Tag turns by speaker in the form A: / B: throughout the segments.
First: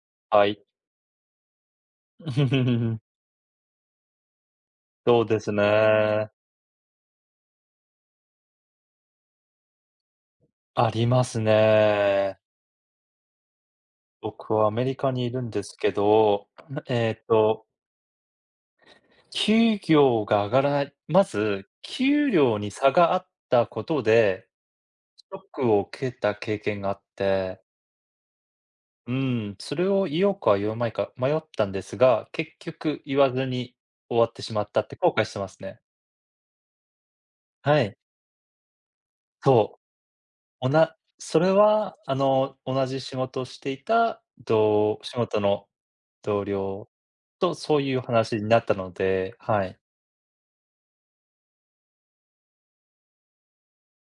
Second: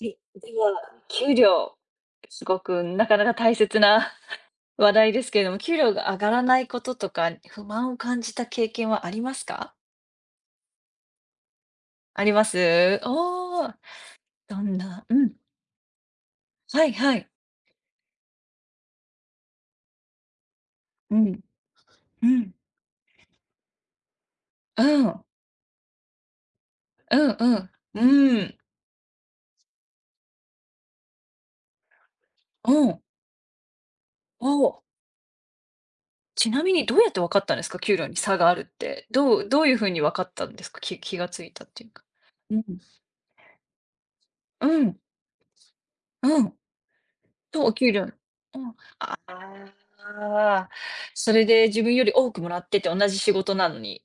A: し、
B: は
A: で
B: い。
A: は、給料すごく なかなか大切な 話題
B: そ
A: で
B: う
A: すけ
B: で
A: れ
B: す
A: ども、給料が上が
B: ね。
A: らないこととか、不満を感じた経験はありますか？
B: あります
A: あり
B: ね。
A: ます？おお。
B: 僕
A: ど
B: はア
A: ん
B: メリ
A: な
B: カリカ
A: う
B: にい
A: ん。
B: るんですけど、な
A: はい
B: え
A: は
B: っ
A: い。
B: と給料が上がらない
A: う
B: ま
A: ん、
B: ず、
A: う
B: 給
A: ん。
B: 料に差があったことで、
A: うん。
B: ショックを受けた経験があっ
A: うんう
B: て。
A: ん。うん。
B: うん、それを言おうか言わまいか迷ったんですが、結
A: う
B: 局
A: ん。
B: 言わずに終わってし
A: お
B: まった
A: お。
B: って後悔してますね。
A: ちなみにどうやって分かったんですか？
B: はい。
A: 給料に差があるって。どうどういう
B: そう。
A: 風に分かったんで
B: お
A: すか？
B: な
A: き気が
B: そ
A: つ
B: れ
A: いたっていう
B: は
A: か。
B: あ
A: う
B: の、
A: ん。
B: 同じ仕事をしていた、
A: う
B: ど
A: ん。
B: 仕事の
A: う
B: 同
A: ん。
B: 僚と
A: と、お
B: そう
A: 給
B: いう
A: 料
B: 話にな
A: う
B: った
A: ん。
B: の
A: あ
B: ではい。
A: あ、それで自分より多くもらってて、同じ仕事なのに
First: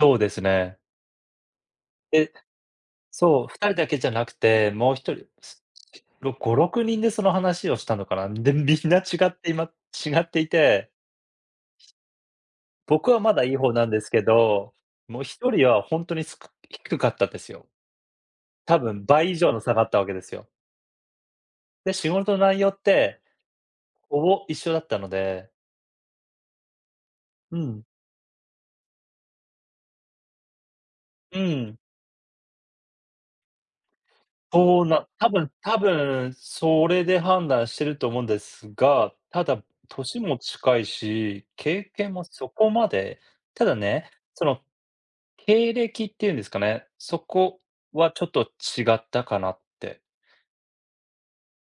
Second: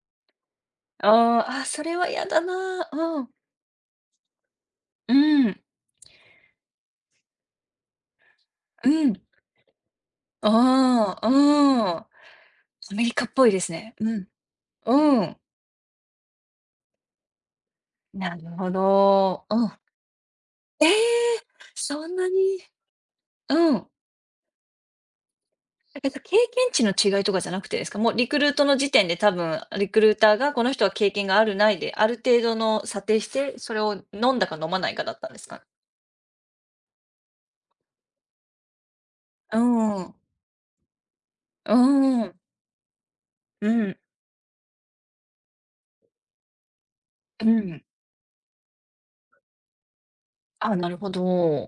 B: そうですね。
A: ああ、あ、それは嫌
B: で、
A: だな、うん。
B: そう、2人だけじゃなくて、もうひと
A: う
B: り、
A: ん。
B: すろ、5、6人でその話をしたのかな、でみ
A: う
B: んな違
A: ん。
B: っていま違っていて。
A: ああ、うん。アメ
B: 僕
A: リ
B: は
A: カっ
B: まだ
A: ぽい
B: いい
A: です
B: 方なん
A: ね。
B: です
A: う
B: け
A: ん。
B: ど、も
A: う
B: う
A: ん。
B: 1人はほんとにすく低かったですよ。
A: なるほ
B: 多分倍以
A: ど。
B: 上の
A: う
B: 差
A: ん。
B: があったわけですよ。
A: ええ、
B: で、
A: そ
B: 仕
A: んな
B: 事の内
A: に。
B: 容って、
A: うん。
B: ほぼ一緒だったので。
A: なんかやっぱ、経験値の違いとかじゃ
B: う
A: なくて
B: ん。
A: ですか？もうリクルートの時点で多分リクルーターがこの人は経験
B: う
A: があるな
B: ん。
A: いで、ある程度の査定して、それを飲んだか飲ま
B: そう
A: ないか
B: な
A: だっ
B: 多
A: たんです
B: 分
A: か？
B: 多分それで判断してると思うんですが、た
A: う
B: だ
A: ん。
B: 歳も近いし、経験も
A: うん。
B: そこまでた
A: う
B: だ
A: ん。
B: ね、その、経歴っていうんですかね、そ
A: う
B: こ
A: ん。
B: はちょっと違ったかなって。
A: ああ、なるほど。